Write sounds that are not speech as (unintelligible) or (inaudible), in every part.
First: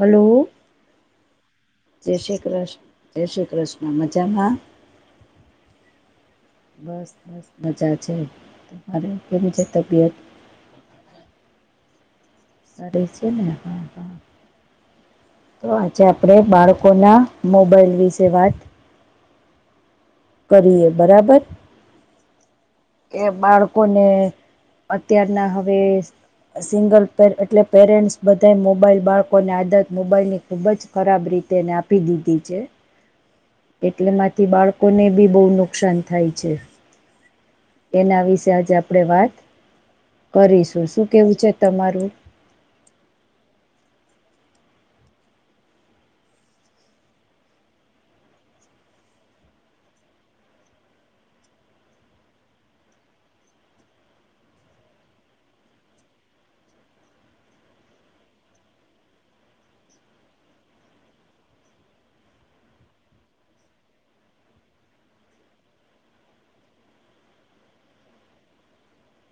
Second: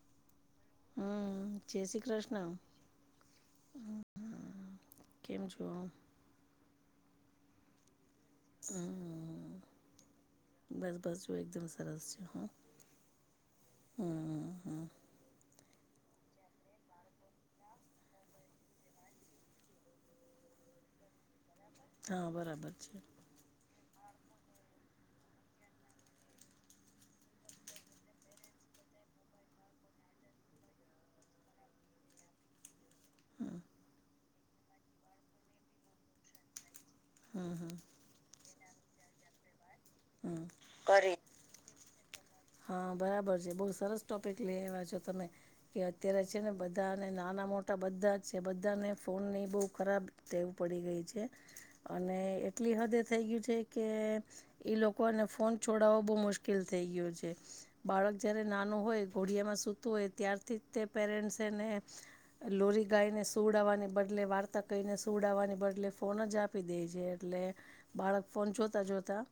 Hello જય શ્રી કૃષ્ણ જય શ્રી કૃષ્ણ મજામાં કેમ છો બસ બસ મજા છે તમારે હમ કેવી છે તબિયત બસ બસ જો એકદમ સરસ છે હ સ છે ને હા હા હમ હમ તો આજે આપણેે બાળકોના મોબાઈલ વિશે વાત કરીએ બરાબર હા બરાબર છે લોકોને અત્યારના હવે સિંગલ પેર એટલે પેરેન્ટ્સ બધા મોબાઈલ બાળકોની આદત મોબાઈલ ની ખુબ જ ખરાબ રી તેને આપી દીધી છે હમ એટલેમાંથી બાળકોને બી બહુ નુકસાન થાય છે હા હા એના વિશે આજે આપણેે વાત હમ કરીશું શું કરી કેવું છે તમારું હા બરાબર છે બઉ સરસ ટોપિક લઈ આવવા છો તમે કે અત્યારે છે ને બધાને નાનો મોટા બધા છે બધાને ફોન ની બહુ ખરાબ ટેવ પડી ગઈ છે. અને એટલી હદે થઈ ગયું છે કે ઈ લોકોને ફોન છોડાવો બહુ મુશ્કેલ થઈ ગયો છે. બાળક જયારે નાનું હોય ઘોડિયામાં સૂતું હોય ત્યારથી તે પેરેન્ટસ એને લોરી ગાઈને સુડાવવાની બદલે વાર્તા કહીને સુડાવવાની બદલે ફોન જ આપી દે છે એટલે બાળક ફોન જોતાં જોતાં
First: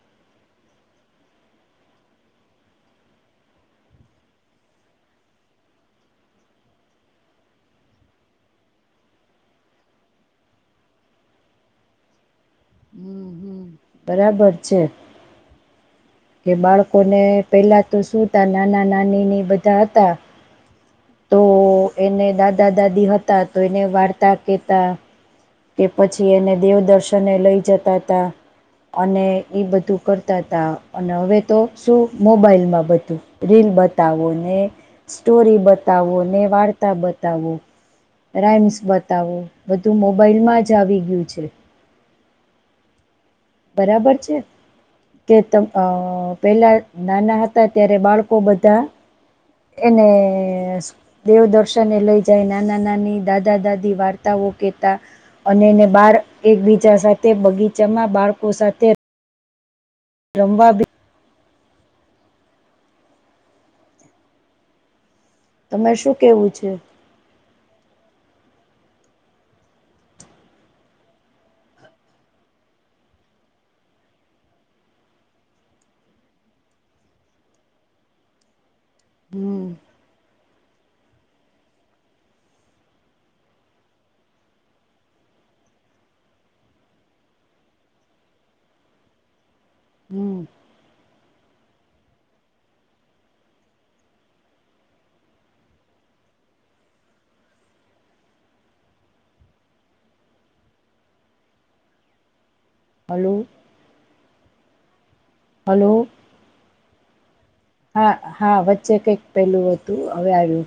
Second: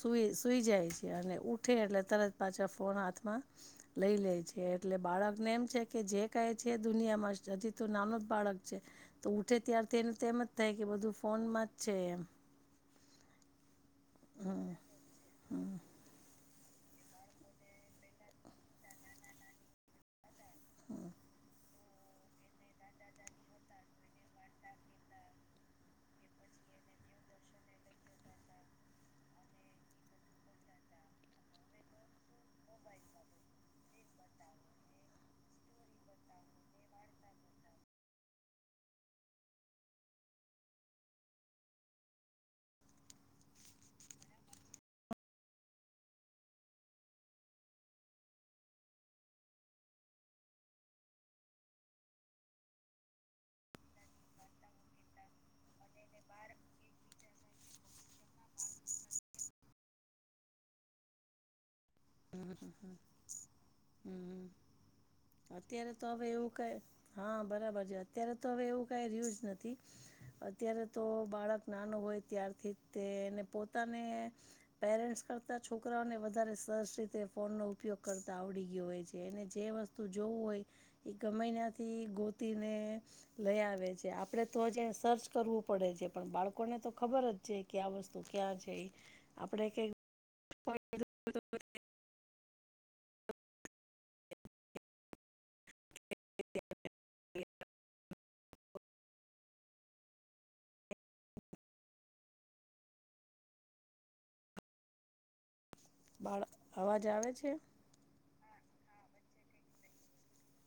સુઈ સુૂઈ જાય છે અને ઉઠે એટલે તરત પાછા ફોન હાથમાં લઈ લે છે એટલે બાળકને એમ છે કે જે કઈ છે દુનિયામાં હજી તો નાનો જ બાળક છે તો ઉઠે ત્યારથી એનું તો એમ જ થાય કે બધું ફોનમાં જ છે એમ હમ હમ. બરાબર હમ છે. કે બાળકોને પેલા તો શું તા નાના નાનીની બધા હતા. તો એને દાદા દાદી હતા તો એને વાર્તા કેતા. કે પછી એને દેવદર્શને લઈ જતા હતા. અને ઈ બધું કરતા તા અને હવે તો શું મોબાઈલમાં બધું રીલ બતાવો ને સ્ટોરી બતાવો ને વાર્તા બતાવો રાઇમ્સ બતાવો બધું મોબાઈલમાં જ આવી ગયું છે. બરાબર છે. કે પેલા નાના હતા ત્યારે બાળકો બધા એને દેવ દર્શને લઈ જાય નાના નાની દાદા દાદી વાર્તાઓ કેતા અનેને બાર એક બીજા સાથે બગીચામાં બાળકો સાથે રમવા ભી હમ હમ હમ હમ અત્યારે તમારે તો શું હવે એવું કેવું છે કાય હા બરાબર અત્યારે તો હવે એવું કઈ રહ્યું જ નથી અત્યારે તો બાળક નાનું હોય ત્યારથી તેને પોતાને પેરેન્ટ્ કરતા છોકરાઓને વધારે સરસ રીતે ફોન નો ઉપયોગ કરતા આવડી ગયો હોય છે એને હમ જે વસ્તુ જોવું હોય એ ગમેનાથી ગોતીને લઈ આવે છે આપડે તો જે સર્ચ કરવું પડે છે પણ બાળકોને તો ખબર જ છે કે આ વસ્તુ ક્યાં છે આપડે હમ (unintelligible) (inaudible) હાલું હલો બાળ અવાજ આવે છે હા હા વચ્ચે કંઈક પહેલું હતું હવે આવ્યું.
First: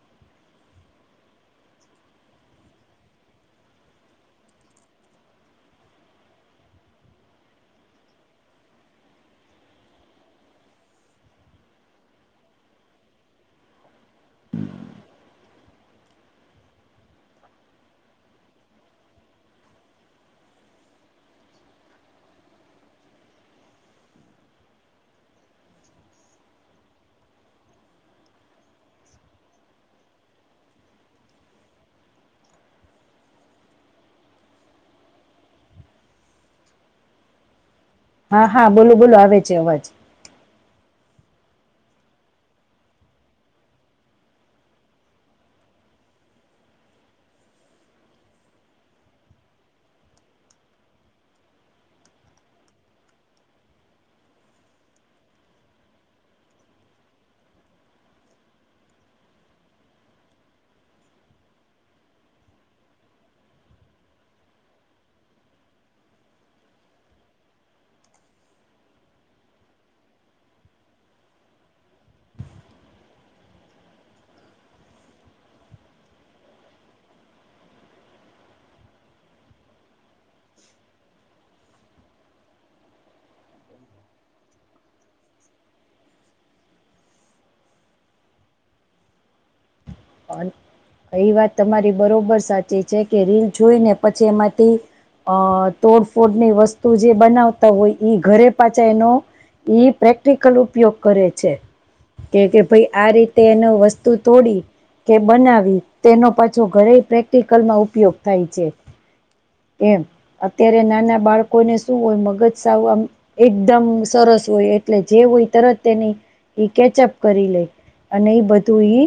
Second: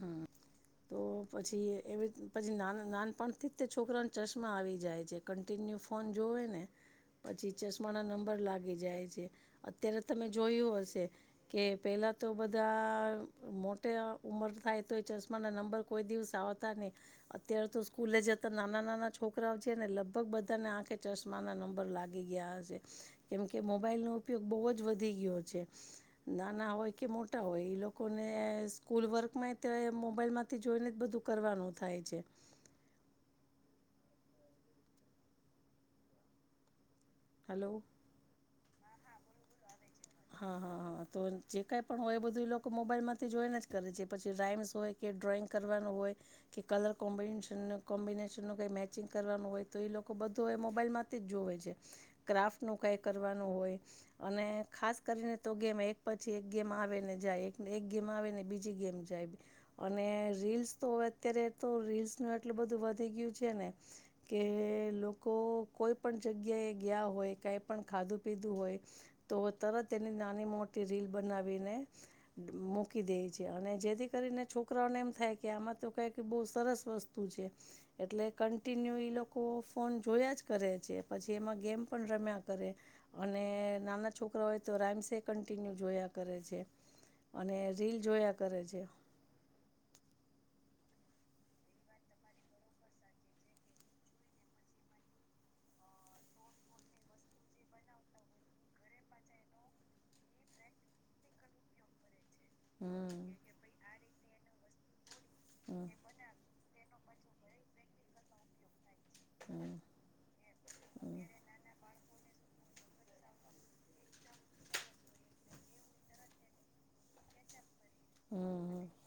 હમ તો પછી એ પછી નાનપણથી તે છોકરા ચશ્મા આવી જાય છે. કનટી ન્યુ ફોન જોવે ને. પછી ચશ્મા ના નંબર લાગી જાય છે. અત્યારે તમે જોયું હશે કે પેલા પહેલા તો બધા મોટે ઉમર થાય તો એ ચશ્મા ના નંબર કોઈ દિવસ આવતા નહી અત્યારે તો સ્કૂલે જ હતા નાના નાના છો કરાઓ છે ને લગભગ બધાને આંખે ચશ્મા ના નંબર લાગી ગયા હશે કેમકે મોબાઈલનૉ ઉપયોગ બહુ જ વધી ગયો છે. નાના હોય કે મોટા હોય એ લોકોને સ્કૂલ વર્કમાં મોબાઈલ માંથી જોઈને જ બધું કરવાનું થાય છે. હેલો. હા હા બોલું બોલું આવે છે અવાજ. હા હા હા તો જે કઈ પણ હોય એ બધું એ લોકો મોબાઈલ માંથી જોઈને જ કરે છે પછી રાાઈમ્સ હોય કે ડ્રોઈંગ કરવાનું હોય કે, કલર કોમ્ કોમ્બિનેશનનું કઈ મેચિંગ કરવાનું હોય તો એ લોકો મોબાઈલ માંથી જ જોવે છે. ક્રાફ્ટ નું કઈ કરવાનું હોય અને ખાસ કરીને તો ગેમ એક પછી એક ગેમ આવેને જાય એક ગેમ આવેને બીજી ગેમ જાય. અને રીલ્સ તો અત્યારે તો રીલ્સ નું એટલું બધું વધી ગયું છે ને કે કે લોકો કોઈ પણ જગ્યા એ ગયા હોય કઈ પણ ખાધું પીધું હોય. તો તરત તેની નાની મોટી રીલ બનાવીને મૂકી દે છે. અને જેથી કરીને છોકરા એમ થાય કે આમાં તો કઈ બવ સરસ વસ્તુ છે. એટલે કનટીન્યુ એલોકો ફોન જોયા જ કરે છે. પછી એમાં ગેમ પણ રમ્યા કરે. અને નાના છોકરા હોય તો રાઇમ્સે કન્ટિન્યુ જોયા કરે છે. અને રીલ જોયા કરે છે. આન એ વાત તમારી બરોબર સાચી છે કે રીલ જોઈને પછી એમાંથી અહ તોડફોડની વસ્તુ જે બનાવતા હોય ઈ ઘરે પાછા એનો ઈ પ્રેક્ટિકલ ઉપયોગ કરે છે. કે કે ભાઈ આ હમ રીતે એનો વસ્તુ તોડી કે બનાવી હમ તેનો પાછો ઘરે પ્રેક્ટિકલમાં ઉપયોગ થાય છે. હમ એમ, અત્યારે નાના હમ બાળકોને શું હોય મગજ સાવ એકદમ સરસ હોય એટલે જે હોય તરત તેની એ કેચઅપ કરી લે. અને એ બધું હમ ઈ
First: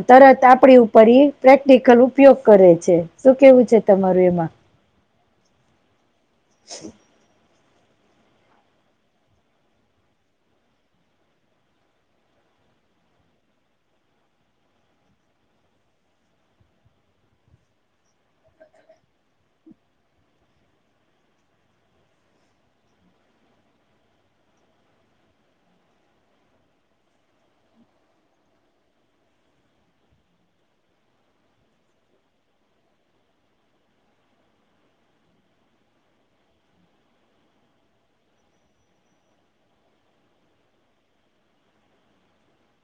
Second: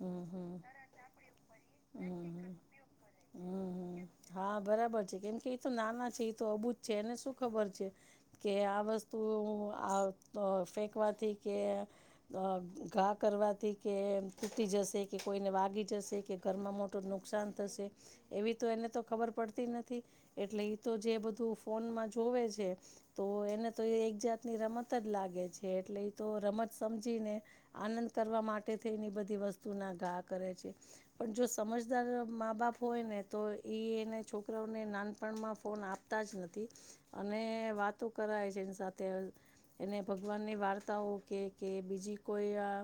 હમ તરત હમ આપડી ઉપર ઈ પ્રેક્ટિકલ ઉપયોગ હમ હમ કરે છે. શું કેવું છે હમ તમારું? એ હા, બરાબર છે કેમ કે એ તો નાના છે. એ તો અબૂ જ છે. એને શું ખબર છે, કે આ વસ્તુઓ આ અહ ફેકવાથી કે આહ ઘા કરવાથી કે તૂટી જશે કે કોઈને વાગી જશે કે ઘરમાં મોટું નુકસાન શાન થશે એવી તો એને તો ખબર પડતી નથી એટલે ઈ તો જે બધું ફોનમાં જોવે છે તો એને તો એ એક જાત ની રમત જ લાગે છે. એટલે એ તો રમત સમજીને આનંદ કરવા માટે થઈ ને એ બધી વસ્તુ ના ઘા કરે છે. પણ જો સમજદાર મા બાપ હોય ને તો (inaudible) ને છોકરાઓને નાનપણમાં ફોન આપતા જ નથી. અને વાતો કરાય છે એની સાથે અલ એને ભગવાનની વાર્તાઓ કે કે બીજી કોઈ અહ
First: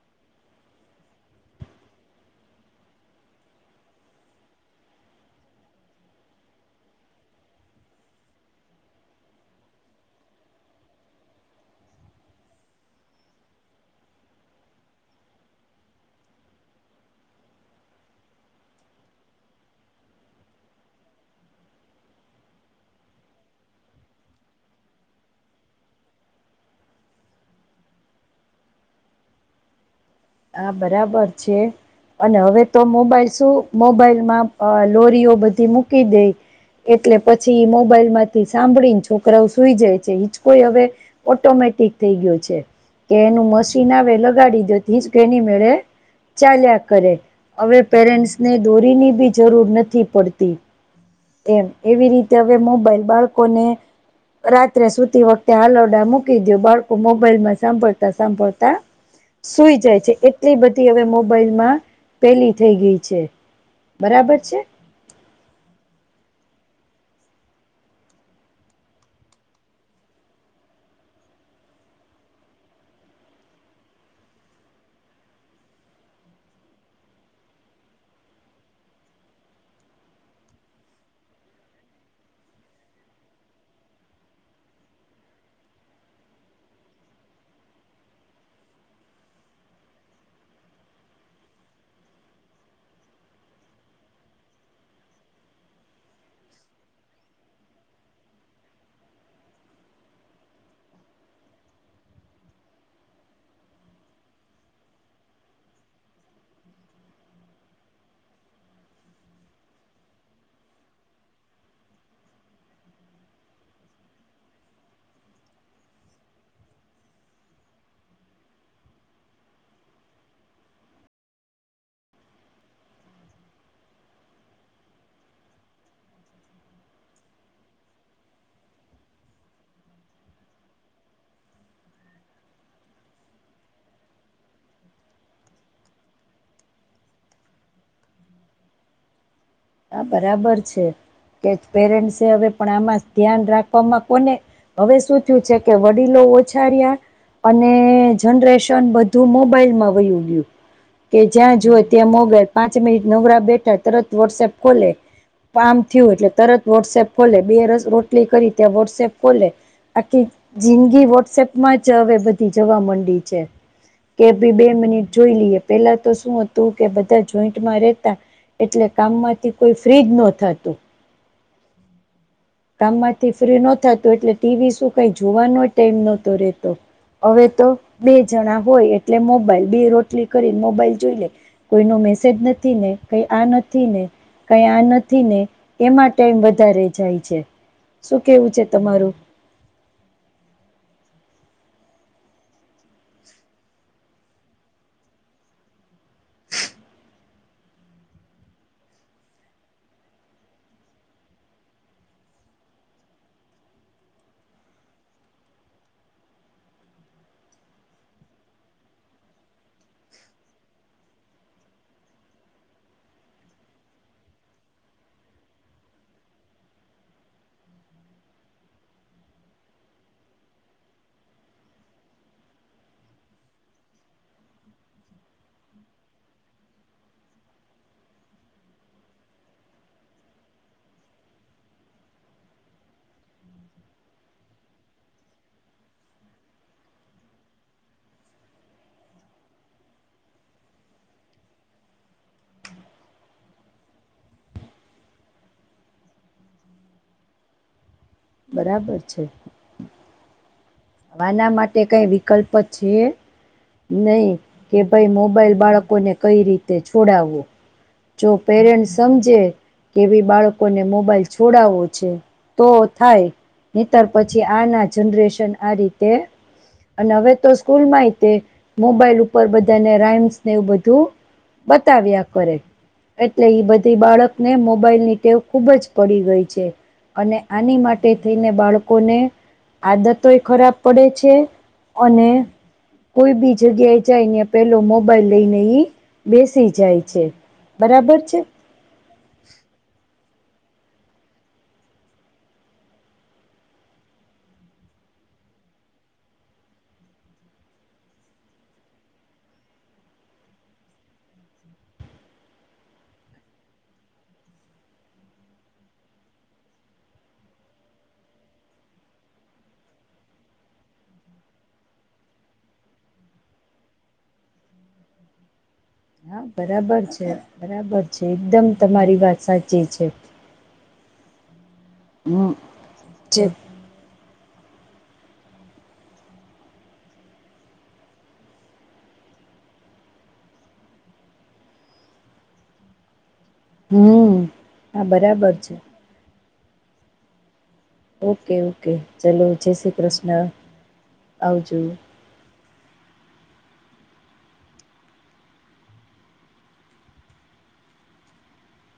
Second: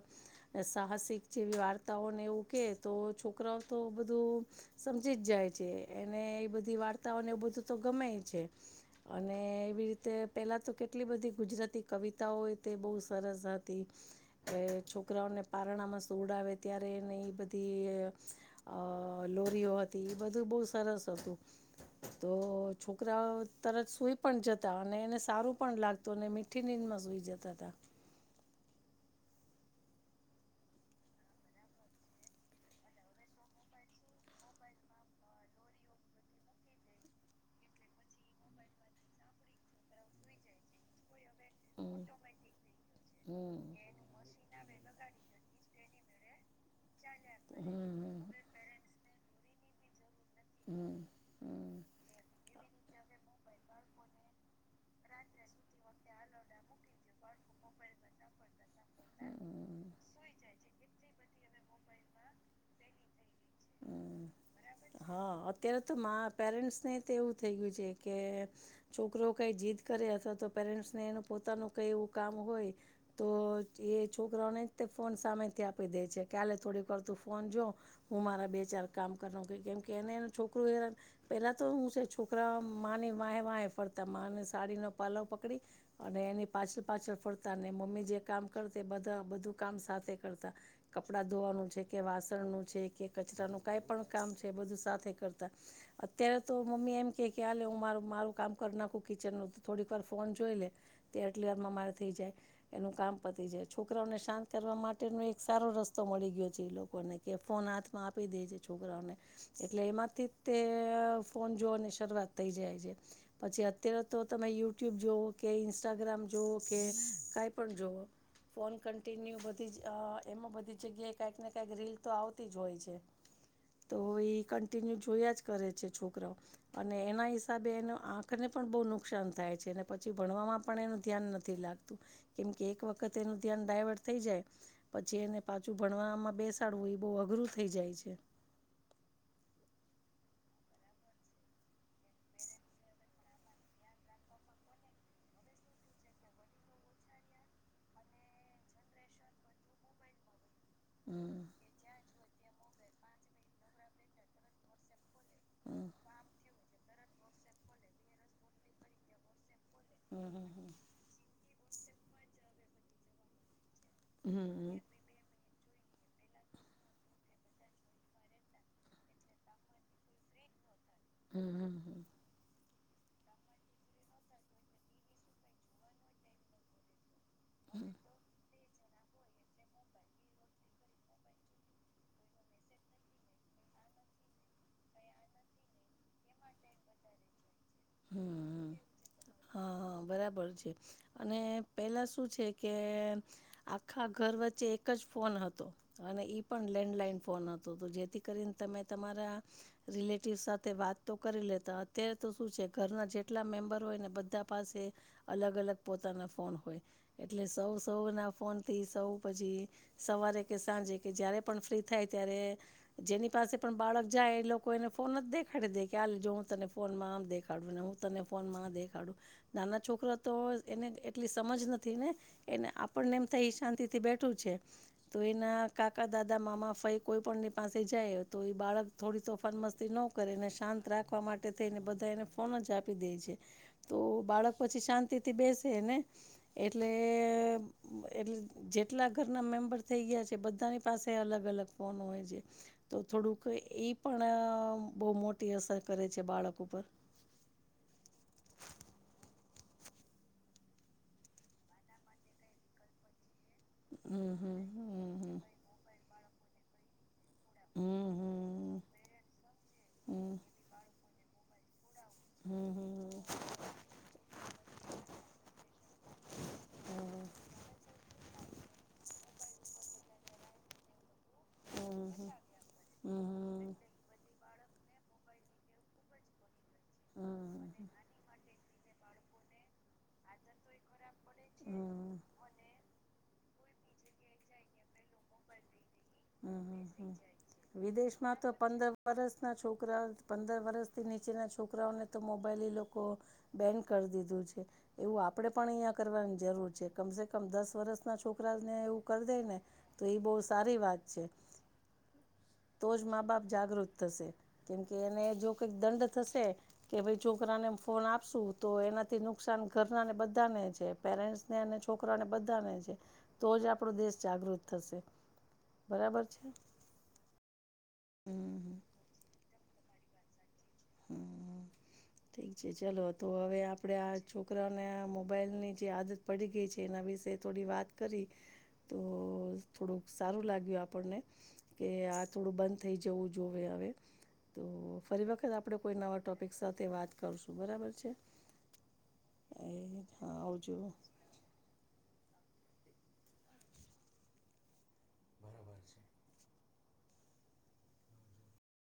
સાહસિક જેવી વાર તાઓને એવું કે તો છોકરાઓ તો બધું સમજી જ જાય છે. એને એ બધી વાર્તાઓને એવ બધું તો ગમેઈ છે. અને એવી રીતે પેલા આ તો કેટલી બધી ગુજરાતી કવિતાઓ તે બહુ સરસ હતી. એ છોકરા ઓને પારણામાં સુવડાવે ત્યારે એને ઈ બધી અહ લોરીઓ હતી બધું બવ સરસ હતું. તો છોકરાઓ તરત સુઈ પણ જતા. અને એને સારું પણ લાગતું. અને મીઠી નીંદમાં સુઈ જતાતા. (inaudible) હા બરાબર છે. અને હવે તો મોબાઈલ શું મોબાઈલમાં અહ લોરીઓ બધી મૂકી દે એટલે પછી મોબાઈલ માંથી સાંભળીને છોકરાઓ સુઈ જાય છે હિચકોઈ હવે ઓટોમે ટેટિક હમ થઈ ગયું છે. તે એનું મશીન આવે લગાડી દો હીસકો એની મેળે ચાલ્યા કરે. હમ હવે હમ પેરેન્ટ્સ ને દોરીની બી જરૂર નથી પડતી. હમ એમ હમ એવી રીતે હવે મોબાઈલ બાળકોને રાત્રે સુતી વખતે હાલરડા મૂકી દયો. બાળકો મોબાઈલમાં સાંભળતા સાંભળતા સુઈ હમ જાય છે. એટલી બધી હવે મોબાઈલમાં પેલી થઈ ગઈ છે. હમ હમ બરાબર છે? હા. અત્યારે તો મા પેરેન્ટ્સ ને તેવું થઈ ગયું છે કે છોકરો કઈ જીદ કરે અથવા તો પેરેન્ટ્સને એનું પોતાનું કઈ એવું કામ હોય તો એ છોકરાઓ ને તે ફોન સામેથી આપી દે છે કે આ લે કે થોડીક વાર તું ફોન જો હું મારા બે ચાર કામ કર લઉં કેમ કે એને છોકરું હેરાન પેલા તો હું છે છોકરા માની વાહે વાહે ફરતા મા ને સાડી નો પાલવ પકડી અને એની પાછળ પાછળ ફરતા ને મમ્મી જે કામ કર તે બધા બધું કામ સાથે કરતા. કપડા ધોવાનું છે, કે વાસણનું છ છે કે કચરાનું કાંઈ પણ કામ છે બધું સાથે કરતા. અત્યારે તો મમ્મી એમ કે કે આલે હું મારું મારું કામ કર નાખું કિચનનું થોડીક વાર ફોન જોઈ લે તે આટલી વારમાં મારે થઈ જાય. એનું કામ પતિ જાય છોકરાઓને શાંત કરવા માટેનો એક સારો રસ્તો મળી ગયો છે એ લોકોને કે ફોન હાથમાં આપી દે છે છોકરાઓને એટલે એમાંથી તે ફોન જોવની શરૂઆત થઈ જાય છે. પછી અત્યારે તો તમે યુટ્યુબ જોવો કે ઇન્સ્ટાગ્રામ જોવો કે કઈ પણ જોવો ફોન કન્ટિન્યુ બધી જ અ એમાં બધી જગ્યાએ કાંઈક ને કાંઈક રીલ તો આવતી જ હોય છે. તો એ કન્ટિન્યુ જોયા જ કરે છે છોકરાઓ અન અને એના હિસાબે એ આંખને પણ બહુ નુકસાન થાય છે, અનેને પછી ભણવામાં પણ એનું ધ્યાન નથી લાગતું. કેમકે એક વખત એનું ધ્યાન ડાયવર્ટ થઈ જાય પછી એને પાછું ભણમાં બેસાડું બહું અઘરું થઈ જાય છે. હા બરાબર છે. કે પેરેન્ટસે હવે પણ આમાં ધ્યાન રાખવામાં કોને હવે શું થયું છે, કે વડીલો ઓછા રયા. અને જનરેશન બધું મોબાઈલમાં વય ઉ ગયું હમ કેજ્યા જોવે ત્યાં મોબાઈલ પાંચ મિનિટ નવરા બેઠા તરત વોટ્સઅપ ખોલે પામ હમ થયું એટલે તરત વોટ્સએપ ખોલે બે રસ રોટલી કરી ત્યાં વોટ્સએપ ખોલે આખી હમ જિંદગી વોટ્સએપમાં જ હવે બધી જવા માંડી છે. કે હમ હમ હમ હમ ભી બે મિનિટ જોઈ લઈએ. પેલા તો શું હતું કે બધા જોઈન્ટમાં રેતા એટલે કામમાં કે કોઈ ફ્ર્રી જ નો થાતું. હમ હમ હમ કામમાંથી ફ્રી નો થાતું એટલે ટીવી શું કઈ, જોવાનો ટાઈમ નતો રેતો. હવે તો બે જણા હોય એટલે મોબાઈલ બે રોટલી કરીને મોબાઈલ જોઈ લે. કોઈનો મેસેજ નથી ને કઈ આ નથી ને કઈ આ નથી ને એમાં ટાઈમ વધારે જાય છે, શું કેવું છે હમ તમારુ હા બરાબર છે અને પેલા શું છે, કે આખા ઘર વચ્ચે એક જ ફોન હતો. ને ઇ પણ લેન્ડલાઇન ફોન હતો જેથી કરીને તમે તમારા રિલેટિવ સાથે વાત તો કરી લેતા અત્યારે તો શું છે? ઘરના જેટલા મેમ્બર હોય ને બધા પાસે અલગ અલગ પોતાના ફોન હોય એટલે સૌ તો સૌના ફોનથી સૌ પછી સવારે કે સાંજે કે જ્યારે પણ ફ્રી થાય ત્યારે જેની પાસે પણ બાળક જાય એ લોકો એને ફોન જ દેખાડી દે કે હાલ જો હું તને ફોનમાં આમ દેખા. હું તને ફોનમાં આ દેખાડુ નાના છોકરા તો એને એટલી સમજ નથી ને એને આપણને એમ થાય શાંતિ થી બેઠું છે તો એના કાકા દાદા મામા ફઈ કોઈ પણ પાસે જાય તો એ બાળક થોડી તોફાન મસ્તી ન કરે ને શાંત રાખવા માટે થઈને બધા એને ફોન જ આપી દે છે તો બાળક પછી શાંતિ થી બેસે ને એટલે એટલે જેટલા ઘરના મેમ્બર થઈ ગયા છે, બધાની પાસે અલગ અલગ ફોન હોય છે, તો થોડુંક એઈ પણ બહુ મોટી અસર કરે છે, બાળક ઉપર બરાબર છે, બાના માટે કઈ વિકલ્પ છે નહી હમ હમ કે ભાઈ હમ મોબાઈલ બાળકોને કઈ રીતે છોડાવવો જો હમ પેરેન્ટ સમજે કેવી હમ બાળકોને મોબાઈલ છોડાવો હમ હમ તો હમ થાય નહીં તર પછી આના જનરેશન એ અને હમ હવે તો સ્કૂલમાં તે મોબાઈલ ઉપર બધાને રાઈમ્સને એવું બધું હમ બતાવ્યા હમ કરે હમ એટલે એ હમ બધી બાળક ને મોબાઈલ ની ટેવ ખૂબ જ પડી ગઈ છે, અને આની આદત માટે થઈને બાળકો ને આદતોય ખરાબ પડે છે, અને બેસાય કોઈ બી જગ્યાએ જઈને પેલો મોબાઈલ લઈને એ બેસી જાય છે બરાબર છે વરસના છોકરા પંદર વરષથી નીચેના છોકરાઓને તો મોબાઈલ લોકો બેન કરી દીધું છે, એવું આપણે પણ અહીંયા કરવાની જરૂર છે, કમસે કમ દસ વર્ષના છોકરાને એવું કરી દે ને તો એ બહુ સારી વાત છે, (inaudible) તો જ મા બાપ જાગૃત થશે કેમકે એને જો કઈક દંડ થશે કે ભાઈ છોકરાને ફોન આપશું તો એનાથી નુકસાન ઘરના ને બધાને છે પેરેન્ટ્સ ને અને છોકરા ને બધાને તો જ આપણો દેશ જાગૃત થશે. (inaudible) બરાબર હા છે બરાબર છે બરાબર છે એકદમ હમ તમારી વાત સાચી છે. હમમ હમ ઠીક છે ચલો તો છે હવે આપડે આ છોકરાઓને આ મોબાઈલની જે આદત પડી ગઈ છે એના વિશેે થોડી વાત કરી તો થોડુંક સારું લાગ્યું આપણને કે આ થોડું બંધ થઈ જવું જોવે હવે હમ તો હા ફરી વખત બરાબર છે આપણે કોઈ નવા ટોપિક સાથે વાત કરશું બરાબર છે ઓકે ઓકે ચલો એ જય શ્રી હા કૃષ્ણ આવજો આવજો. બરાબર છે.